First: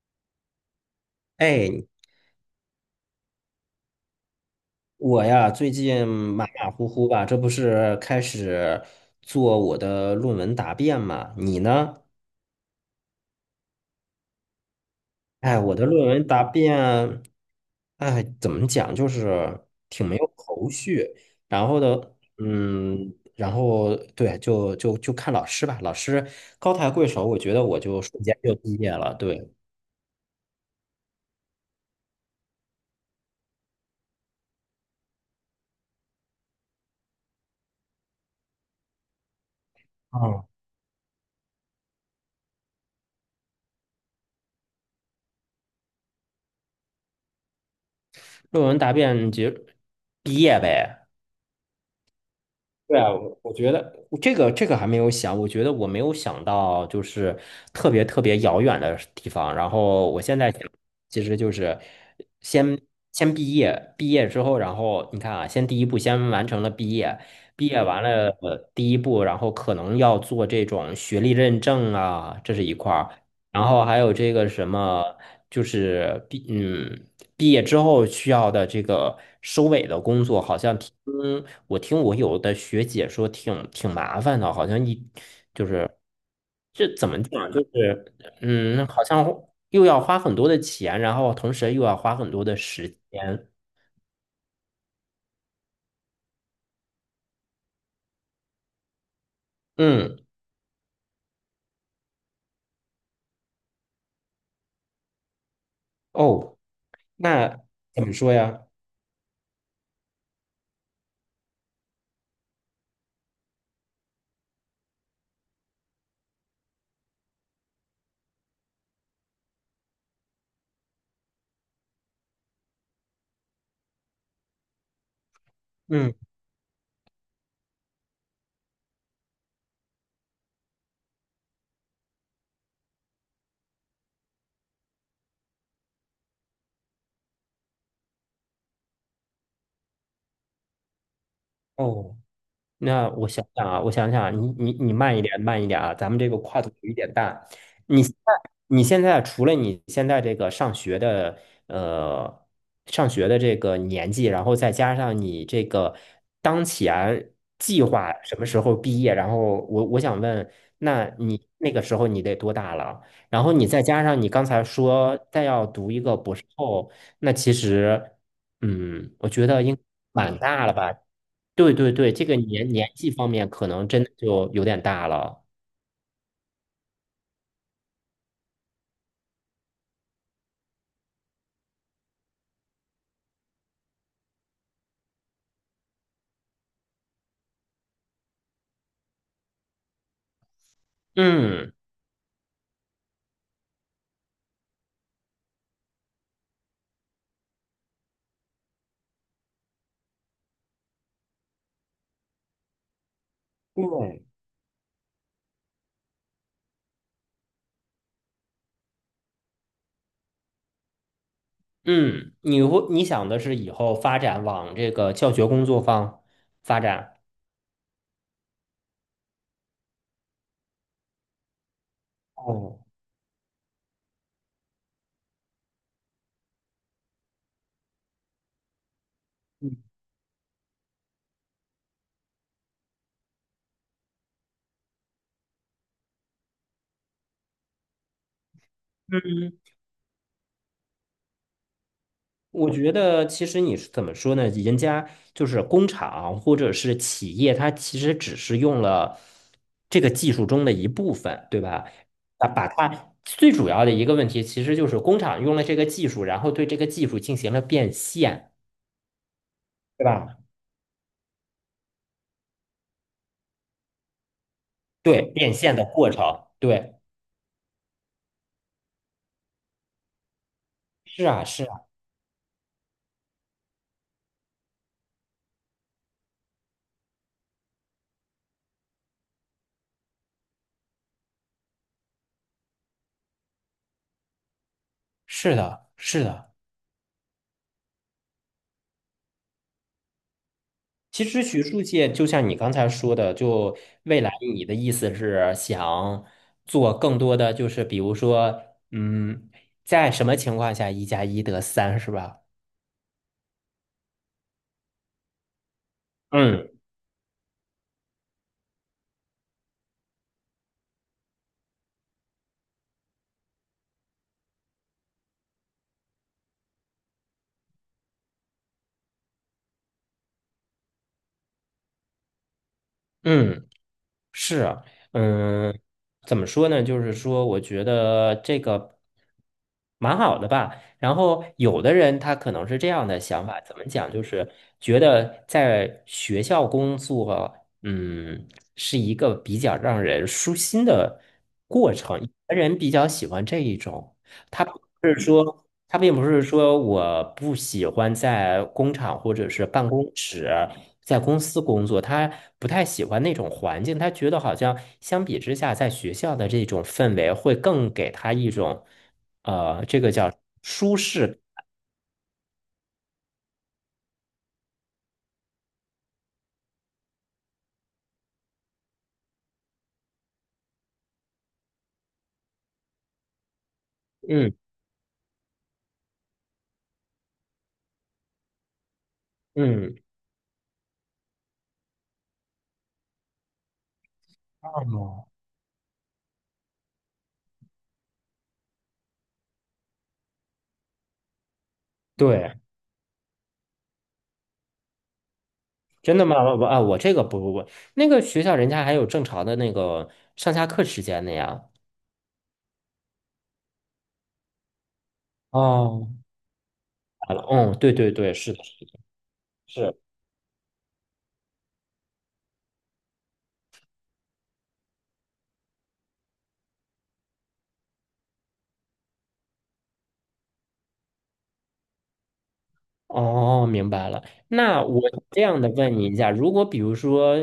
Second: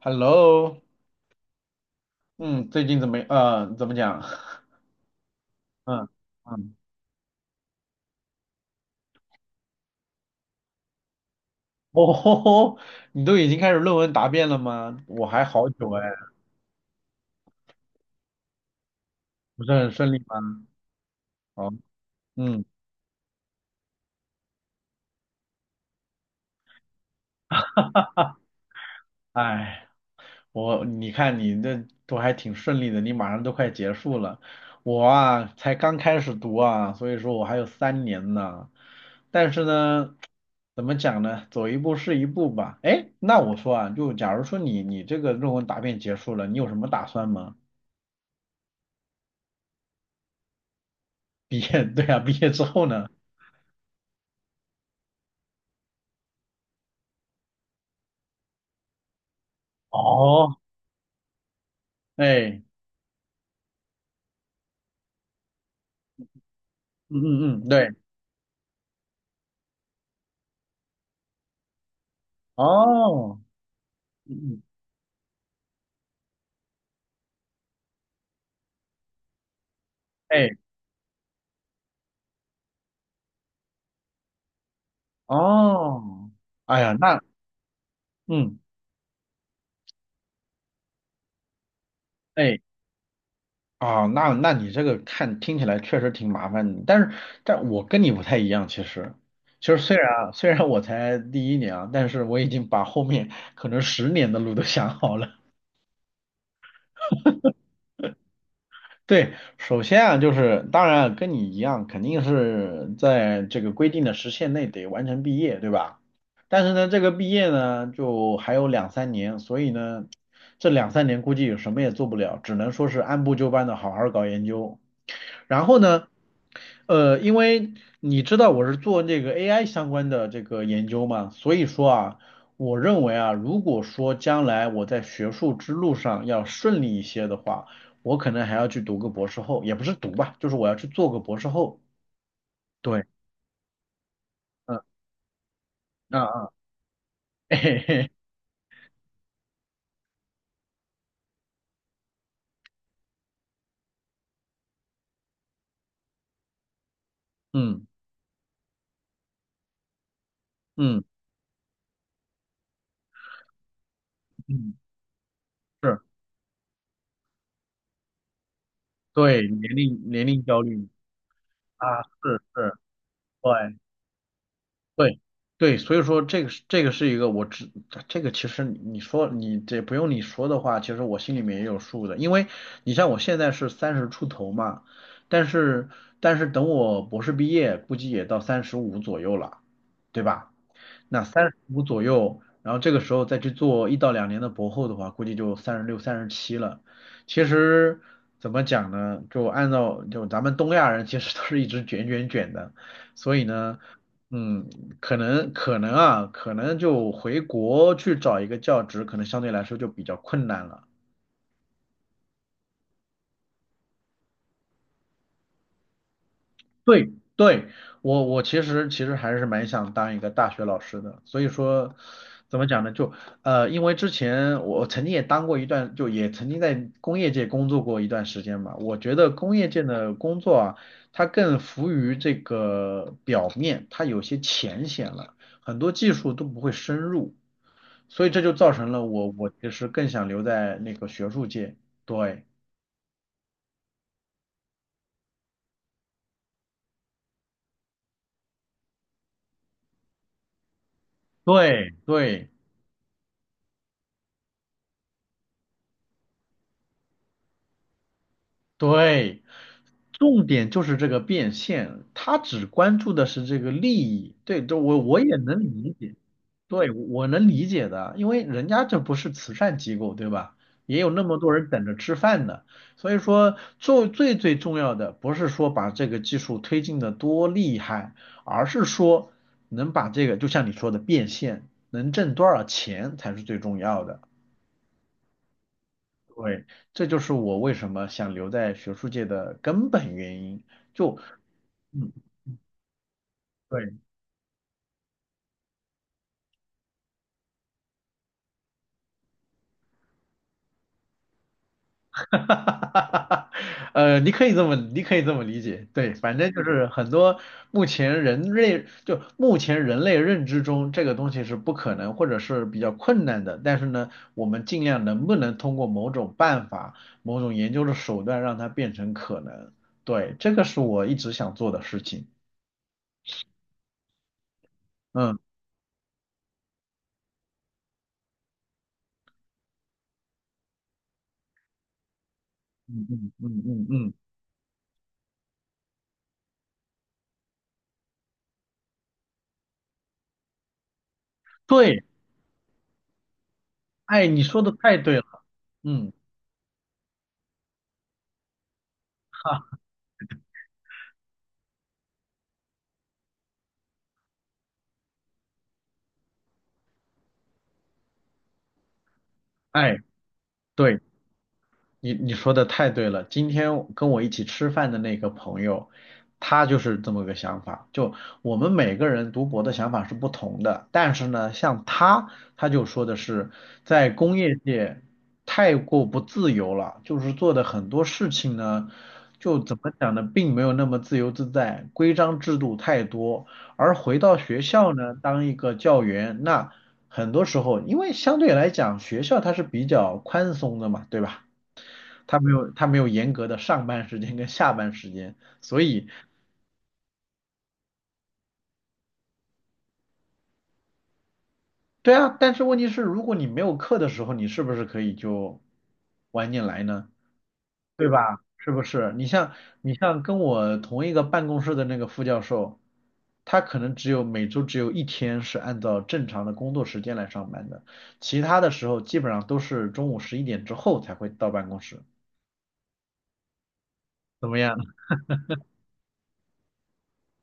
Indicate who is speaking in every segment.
Speaker 1: Hello，
Speaker 2: 哎，
Speaker 1: 嗯，最近怎么，怎么讲？
Speaker 2: 我呀，最近
Speaker 1: 嗯
Speaker 2: 马马
Speaker 1: 嗯，
Speaker 2: 虎虎吧，这不是开始做我的论文答辩嘛？你呢？
Speaker 1: 哦吼吼，你都已经开始论文答辩了吗？我还
Speaker 2: 哎，
Speaker 1: 好
Speaker 2: 我的
Speaker 1: 久哎，
Speaker 2: 论文答辩，哎，怎么讲，就
Speaker 1: 不
Speaker 2: 是
Speaker 1: 是很
Speaker 2: 挺
Speaker 1: 顺
Speaker 2: 没
Speaker 1: 利
Speaker 2: 有，
Speaker 1: 吗？
Speaker 2: 然
Speaker 1: 哦，
Speaker 2: 后的，
Speaker 1: 嗯，
Speaker 2: 然后对，就看老师吧，老师高抬贵手，我觉得我就瞬间就毕业了，对，
Speaker 1: 哎，我你这都还挺顺利的，你马上都快结束了，我啊才刚开始读啊，所以说我还有三年呢。但是呢，
Speaker 2: 嗯，
Speaker 1: 怎么讲呢？走一步是一步吧。哎，那我说啊，就假如说你这个论文答辩结束了，你有什么打算吗？
Speaker 2: 论文答辩就毕业呗。
Speaker 1: 毕业，对啊，毕业之后
Speaker 2: 对
Speaker 1: 呢？
Speaker 2: 啊，我觉得这个还没有想，我觉得我没有想到就是特别特别遥远的地方。然后我现在
Speaker 1: 哦，
Speaker 2: 想，其实就是
Speaker 1: 哎，
Speaker 2: 先先毕业，毕业之后，然后你看啊，先第一步先完成了毕业，
Speaker 1: 嗯嗯
Speaker 2: 毕
Speaker 1: 嗯，
Speaker 2: 业
Speaker 1: 对，
Speaker 2: 完了第一步，然后可能要做这种学历认证啊，这是一块儿。
Speaker 1: 哦，
Speaker 2: 然后还有
Speaker 1: 嗯
Speaker 2: 这个
Speaker 1: 嗯，
Speaker 2: 什么，就是毕嗯毕业之后需要的这个收尾的工作，
Speaker 1: 哎，
Speaker 2: 好像听。我听我有的学姐说挺麻烦的，好像一就是
Speaker 1: 哦，哎
Speaker 2: 这
Speaker 1: 呀，
Speaker 2: 怎
Speaker 1: 那，
Speaker 2: 么讲，
Speaker 1: 嗯，
Speaker 2: 好像又要花很多的钱，然后同时又要花很多的
Speaker 1: 哎，
Speaker 2: 时间。
Speaker 1: 啊，那你这个看听起来确实挺麻烦的，但是但我跟你不太一样，其实，其实虽然
Speaker 2: 嗯，
Speaker 1: 啊虽然我才第一年啊，但是我已经把后面可能十年的路都想好了。
Speaker 2: 哦，那怎么说呀？
Speaker 1: 对，首先啊，就是当然啊跟你一样，肯定是在这个规定的时限内得完成毕业，对吧？但是呢，这个毕业呢，就还有两三年，所以呢，这两三年估计什么也做不了，只能说是按部就班的好好搞研究。然后呢，
Speaker 2: 嗯，
Speaker 1: 因为你知道我是做那个 AI 相关的这个研究嘛，所以说啊，我认为啊，如果说将来我在学术之路上要顺利一些的话，我可能还要去读个博士后，也不是读吧，就是我要去做个博士后。
Speaker 2: 哦。
Speaker 1: 对，
Speaker 2: 那我想想啊，我想想啊你你
Speaker 1: 嗯
Speaker 2: 你慢一点，慢一点啊，咱们
Speaker 1: 啊
Speaker 2: 这个
Speaker 1: 啊，
Speaker 2: 跨度有一点大。
Speaker 1: 嘿
Speaker 2: 你
Speaker 1: 嘿，
Speaker 2: 现在你现在除了你现在这个上学的呃上学的这个年纪，然后再加上你这个当前计
Speaker 1: 嗯
Speaker 2: 划什么时候毕业，然后我想问，
Speaker 1: 嗯
Speaker 2: 那你那个时候你得多大了？然后你再加上你刚才
Speaker 1: 嗯，
Speaker 2: 说再要读
Speaker 1: 是，
Speaker 2: 一个博士后，那其实嗯，我觉
Speaker 1: 对，
Speaker 2: 得
Speaker 1: 年
Speaker 2: 应
Speaker 1: 龄年
Speaker 2: 蛮
Speaker 1: 龄焦
Speaker 2: 大了
Speaker 1: 虑
Speaker 2: 吧？对对
Speaker 1: 啊，
Speaker 2: 对，这个
Speaker 1: 是是，
Speaker 2: 年纪方面可
Speaker 1: 对。
Speaker 2: 能真的就有点大
Speaker 1: 对
Speaker 2: 了。
Speaker 1: 对，所以说这个是一个我知这个其实你说你这不用你说的话，其实我心里面也有数的，因为你像我现在是三十出头嘛，但是等我博士毕业，估计也到三十五左右了，对吧？那三十
Speaker 2: 嗯
Speaker 1: 五左右，然后这个时候再去做一到两年的博后的话，估计就三十六、三十七了。其实怎么讲呢？就按照就咱们东亚人其实都是一直卷的，所以呢，
Speaker 2: 对，
Speaker 1: 嗯，可能就回国去找一个教职，可能相对来说就比较困难了。
Speaker 2: 嗯，你会你想的是以后发展往这个教学工作方发
Speaker 1: 对
Speaker 2: 展？
Speaker 1: 对，我其实还是蛮想当一个大学老师的，所以说怎么
Speaker 2: 哦，
Speaker 1: 讲呢？就因为之前我曾经也当过一段，就也曾经在工业界工作过一段时间嘛。我觉得工业
Speaker 2: 嗯
Speaker 1: 界的工作啊，它更浮于这个表面，它有些浅显了，很多技术都不会深入，所以这就造成了我
Speaker 2: 嗯，
Speaker 1: 其实更想留在那个学术界。对
Speaker 2: 我觉得其实你是怎么说呢？人家就是工厂或者是企业，它其实只是用了这个技术中的一部分，对吧？
Speaker 1: 对对。
Speaker 2: 啊，把它最主要的一个问题，其实就是工厂用了这个技术，然后对这个技术进行了变现，
Speaker 1: 对，
Speaker 2: 对吧？
Speaker 1: 重点就是这个变现，他只关注的是这个利益。对，这我
Speaker 2: 对，
Speaker 1: 也
Speaker 2: 变
Speaker 1: 能
Speaker 2: 现的
Speaker 1: 理
Speaker 2: 过
Speaker 1: 解，
Speaker 2: 程，
Speaker 1: 对，
Speaker 2: 对，
Speaker 1: 我能理解的，因为人家这不是慈善机构，对吧？也有那
Speaker 2: 是
Speaker 1: 么
Speaker 2: 啊，
Speaker 1: 多
Speaker 2: 是
Speaker 1: 人
Speaker 2: 啊，
Speaker 1: 等着吃饭呢。所以说，做最重要的不是说把这个技术推进的多厉害，而是说能把这个，就像你说的变现，能挣多少钱才是最重要的。
Speaker 2: 是的，是的。
Speaker 1: 对，这就是我为什么想留在学术界的根本原因。就，
Speaker 2: 其实学术界
Speaker 1: 嗯，
Speaker 2: 就像你刚才说的，就
Speaker 1: 对，
Speaker 2: 未来你的意思是想做更多的，就是比如说，嗯，在什么情况下一加一得三 是
Speaker 1: 哈
Speaker 2: 吧？
Speaker 1: 哈哈你可以这么理解。对，反正就
Speaker 2: 嗯
Speaker 1: 是很多目前人类认知中，这个东西是不可能或者是比较困难的。但是呢，我们尽量能不能通过某种办法、某种研究的手段，让它变成可能。对，这个是我一直想做的事情。
Speaker 2: 嗯。是啊，
Speaker 1: 嗯
Speaker 2: 嗯，怎么说呢？就是说，我觉得这个蛮好的吧。然后，有的人他可能是这
Speaker 1: 嗯
Speaker 2: 样的
Speaker 1: 嗯
Speaker 2: 想法，
Speaker 1: 嗯
Speaker 2: 怎么
Speaker 1: 嗯
Speaker 2: 讲？
Speaker 1: 嗯，
Speaker 2: 就是觉得在学校工作，嗯，是一个比较让人舒心的过
Speaker 1: 对。
Speaker 2: 程。有的人比较喜欢这一种，
Speaker 1: 哎，你说
Speaker 2: 他
Speaker 1: 的
Speaker 2: 不
Speaker 1: 太对
Speaker 2: 是
Speaker 1: 了，
Speaker 2: 说。他
Speaker 1: 嗯，
Speaker 2: 并不是说我不喜欢在工厂或者是
Speaker 1: 哈，
Speaker 2: 办公室，在公司工作，他不太喜欢那种环境，他觉得好像相比之下，在学校的这种氛围会更给他一种，
Speaker 1: 哎，
Speaker 2: 这个叫舒
Speaker 1: 对，
Speaker 2: 适。
Speaker 1: 你你说的太对了，今天跟我一起吃饭的那个朋友，他就是这么个想法。就我们每个人读博的想法是不同的，但是呢，像他，他就说的是在工
Speaker 2: 嗯
Speaker 1: 业界太过不自由了，就是做的很多事情呢，就怎么
Speaker 2: 嗯，
Speaker 1: 讲呢，并没有那么自由自在，规章制度太多。而回到学校呢，
Speaker 2: 哦，
Speaker 1: 当一个教员，那很多时候，因为相对来讲，学校它是比较宽松的嘛，对吧？
Speaker 2: 对，
Speaker 1: 他没有严格的上班时间跟下班时间，所以
Speaker 2: 真的吗？我啊，我这个不，那个学校人家还有正常的那个上下课时间的呀。
Speaker 1: 对啊，但是问题是，如果你没有课的时候，你是不是可以就
Speaker 2: 哦，
Speaker 1: 晚点来呢？
Speaker 2: 好了嗯，对
Speaker 1: 对
Speaker 2: 对对，
Speaker 1: 吧？
Speaker 2: 是的，
Speaker 1: 是不是？你
Speaker 2: 是。
Speaker 1: 像跟我同一个办公室的那个副教授，他可能每周只有一天是按照正常的工作时间来上班的，其他的时候基本上都是中午十一点之后才会到办公室。
Speaker 2: 哦，明白了。
Speaker 1: 怎么样？
Speaker 2: 那我这样的问你一下，如果比如说，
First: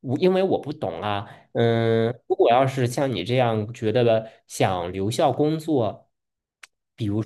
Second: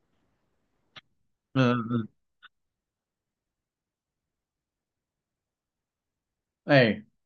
Speaker 2: 我因为我不懂啊，
Speaker 1: 嗯嗯，嗯
Speaker 2: 嗯，如果要是像你这样觉得的，想留校工作，
Speaker 1: 哎，
Speaker 2: 比如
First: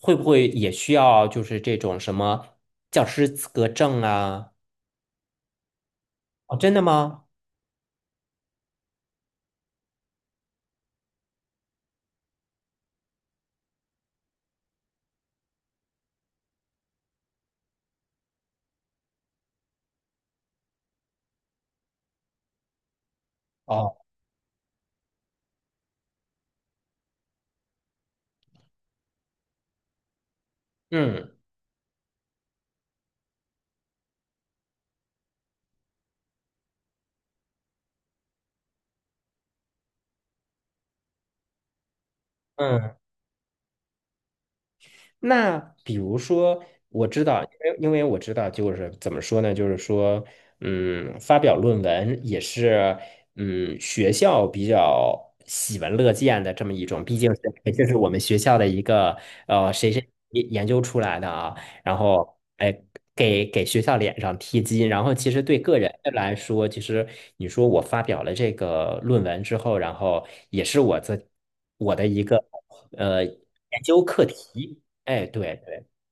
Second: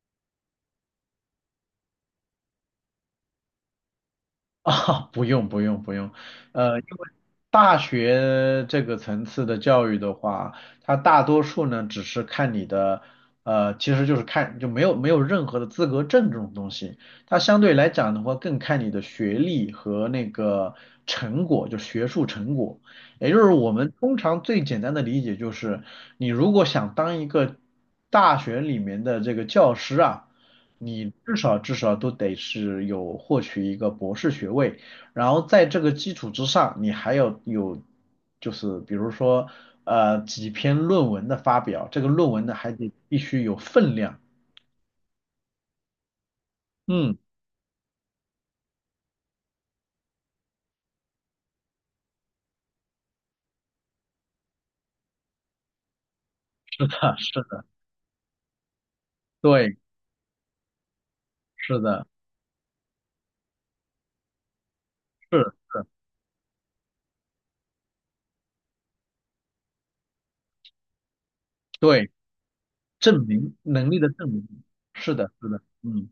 Speaker 2: 会不会也需要就是这种什么教师资格证啊？
Speaker 1: 啊，不用，
Speaker 2: 哦，真的
Speaker 1: 因为
Speaker 2: 吗？
Speaker 1: 大学这个层次的教育的话，它大多数呢只是看你的，呃，其实就是看就没有任何的资格证这种东西，它相对来讲的话更看你的学历和那个成果，就学术成果。也就是我们
Speaker 2: 哦，
Speaker 1: 通常最简单的理解就是，你如果想当一个大学里面的这个教师啊，你
Speaker 2: 嗯
Speaker 1: 至少都得是有获取一个博士学位，然后在这个基础之上，你还要有就是比如说几篇论文的发表，这个论文呢还得
Speaker 2: 嗯。
Speaker 1: 必须有分量。
Speaker 2: 那比如说，我
Speaker 1: 嗯，
Speaker 2: 知道，因为我知道，就是怎么说呢？就是说，嗯，发表论文也是，嗯，学校比较喜闻乐见的这么
Speaker 1: 是
Speaker 2: 一种，
Speaker 1: 的，
Speaker 2: 毕
Speaker 1: 是
Speaker 2: 竟是
Speaker 1: 的，
Speaker 2: 这是我们学校的一个
Speaker 1: 对，
Speaker 2: 谁谁研究出来的啊，
Speaker 1: 是
Speaker 2: 然
Speaker 1: 的，
Speaker 2: 后哎。给学校脸上贴金，然后其实
Speaker 1: 是，
Speaker 2: 对个人来说，其实你说我发表了这个论文之后，然后也是我的
Speaker 1: 对，
Speaker 2: 一个
Speaker 1: 证明
Speaker 2: 研
Speaker 1: 能力
Speaker 2: 究
Speaker 1: 的
Speaker 2: 课
Speaker 1: 证明，
Speaker 2: 题，
Speaker 1: 是
Speaker 2: 哎，
Speaker 1: 的，是
Speaker 2: 对
Speaker 1: 的，
Speaker 2: 对，
Speaker 1: 嗯。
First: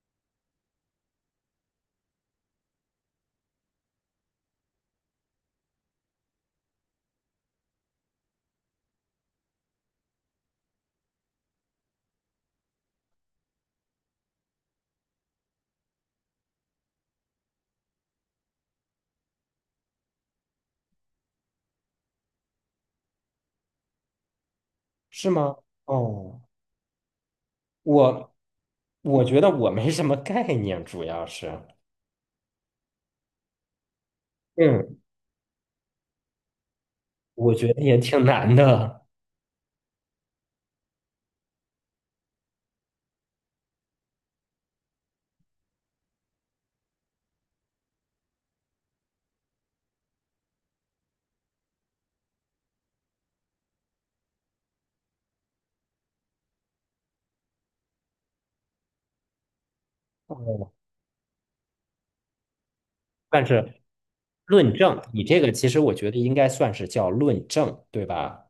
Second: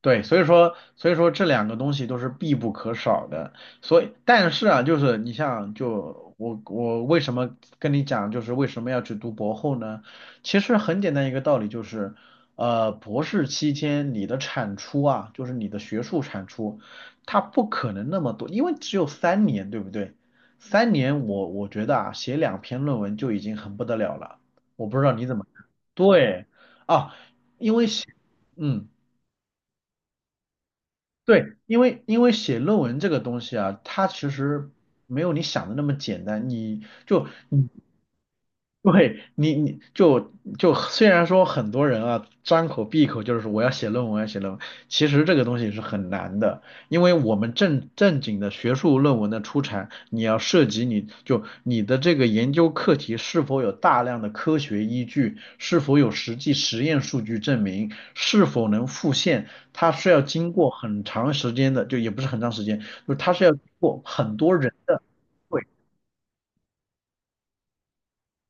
Speaker 1: 对，所以说这两个东西都是必不可少的。所以，但是啊，就是你像，就我为什么跟你讲，就是为什么要去读博后呢？其实很简单一个道理，就是，呃，博士期间你的产出啊，就是你的学术产出，它不可能那么多，因为只有三年，对不对？三年我觉得啊，写两篇论文就已经很不得了了。我不知道你
Speaker 2: 是
Speaker 1: 怎么
Speaker 2: 吗？
Speaker 1: 看，
Speaker 2: 哦，
Speaker 1: 对啊，因为写，
Speaker 2: 我
Speaker 1: 嗯。
Speaker 2: 我觉得我没什么概念，主要
Speaker 1: 对，
Speaker 2: 是，
Speaker 1: 因为写论文这个东西啊，它其实
Speaker 2: 嗯，
Speaker 1: 没有你想的那么简单。你就
Speaker 2: 我
Speaker 1: 你
Speaker 2: 觉得也挺难的。
Speaker 1: 对你你就就虽然说很多人啊张口闭口就是说我要写论文，我要写论文，其实这个东西是很难的。因为我们正经的学术论文的出产，你要涉及你的这个研究课题是否有大量的科学依据，是否有实际实验数据证明，是否能复现，它是要经过
Speaker 2: 哦，
Speaker 1: 很长时间的，就也不是很长时间，就是它是
Speaker 2: 但
Speaker 1: 要经
Speaker 2: 是
Speaker 1: 过很多人
Speaker 2: 论证，
Speaker 1: 的，
Speaker 2: 你这个
Speaker 1: 对，
Speaker 2: 其实我觉得应该算是叫论证，对吧？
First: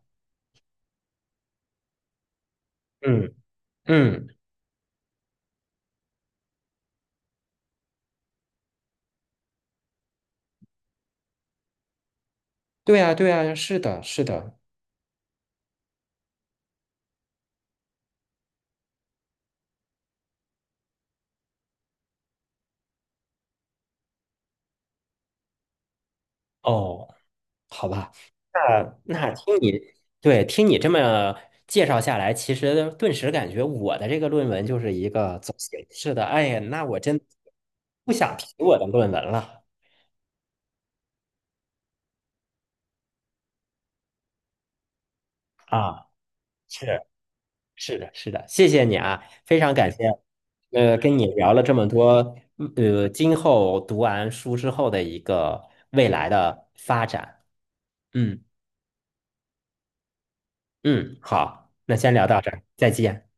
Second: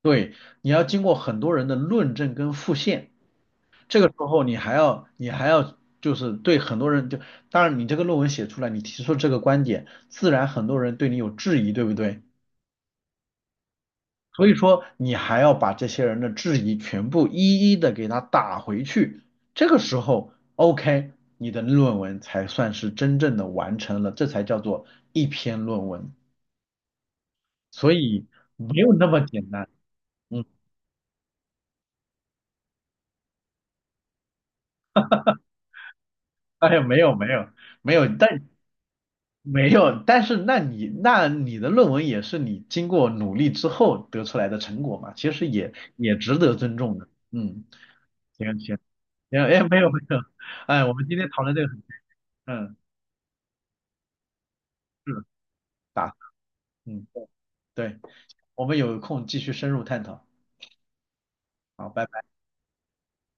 Speaker 1: 你要经过很多人的论证跟复现。
Speaker 2: 嗯
Speaker 1: 这个时
Speaker 2: 嗯，
Speaker 1: 候你还要就是对很多人就，当然你这个论文写出来，你提出这个观点，自然很多人对你有质疑，对不对？
Speaker 2: 对啊对啊，是的，是
Speaker 1: 所以
Speaker 2: 的，
Speaker 1: 说你还要把这些人的质疑全部一一的给他打回去，这个时候 OK，你的论文才算是真正的完成了，这才叫做一篇论文。
Speaker 2: 哦，好
Speaker 1: 所
Speaker 2: 吧。
Speaker 1: 以没有
Speaker 2: 那
Speaker 1: 那么
Speaker 2: 那
Speaker 1: 简
Speaker 2: 听
Speaker 1: 单，
Speaker 2: 你
Speaker 1: 嗯，
Speaker 2: 对听你这么介绍下来，其实顿时感觉我的这个论文就是一个走形式的。哎呀，
Speaker 1: 哎，
Speaker 2: 那我真
Speaker 1: 没有，
Speaker 2: 不想提我的论文了
Speaker 1: 没有，但是那你的论文也是你经过努力之后得出来的成果嘛，其实
Speaker 2: 啊！
Speaker 1: 也值得尊重
Speaker 2: 是
Speaker 1: 的。嗯，
Speaker 2: 是的，是的，
Speaker 1: 行
Speaker 2: 谢
Speaker 1: 行
Speaker 2: 谢你啊，
Speaker 1: 行，
Speaker 2: 非
Speaker 1: 哎，
Speaker 2: 常感
Speaker 1: 没
Speaker 2: 谢。
Speaker 1: 有，哎，我们今
Speaker 2: 跟你
Speaker 1: 天讨
Speaker 2: 聊
Speaker 1: 论这
Speaker 2: 了
Speaker 1: 个
Speaker 2: 这
Speaker 1: 很，
Speaker 2: 么多，
Speaker 1: 嗯，
Speaker 2: 今后读完书之后的一
Speaker 1: 是
Speaker 2: 个未
Speaker 1: 打，
Speaker 2: 来的
Speaker 1: 嗯，
Speaker 2: 发展。
Speaker 1: 对，
Speaker 2: 嗯
Speaker 1: 我们有空继续深入探讨。
Speaker 2: 嗯，好，
Speaker 1: 好，
Speaker 2: 那
Speaker 1: 拜
Speaker 2: 先聊
Speaker 1: 拜。
Speaker 2: 到这儿，再见。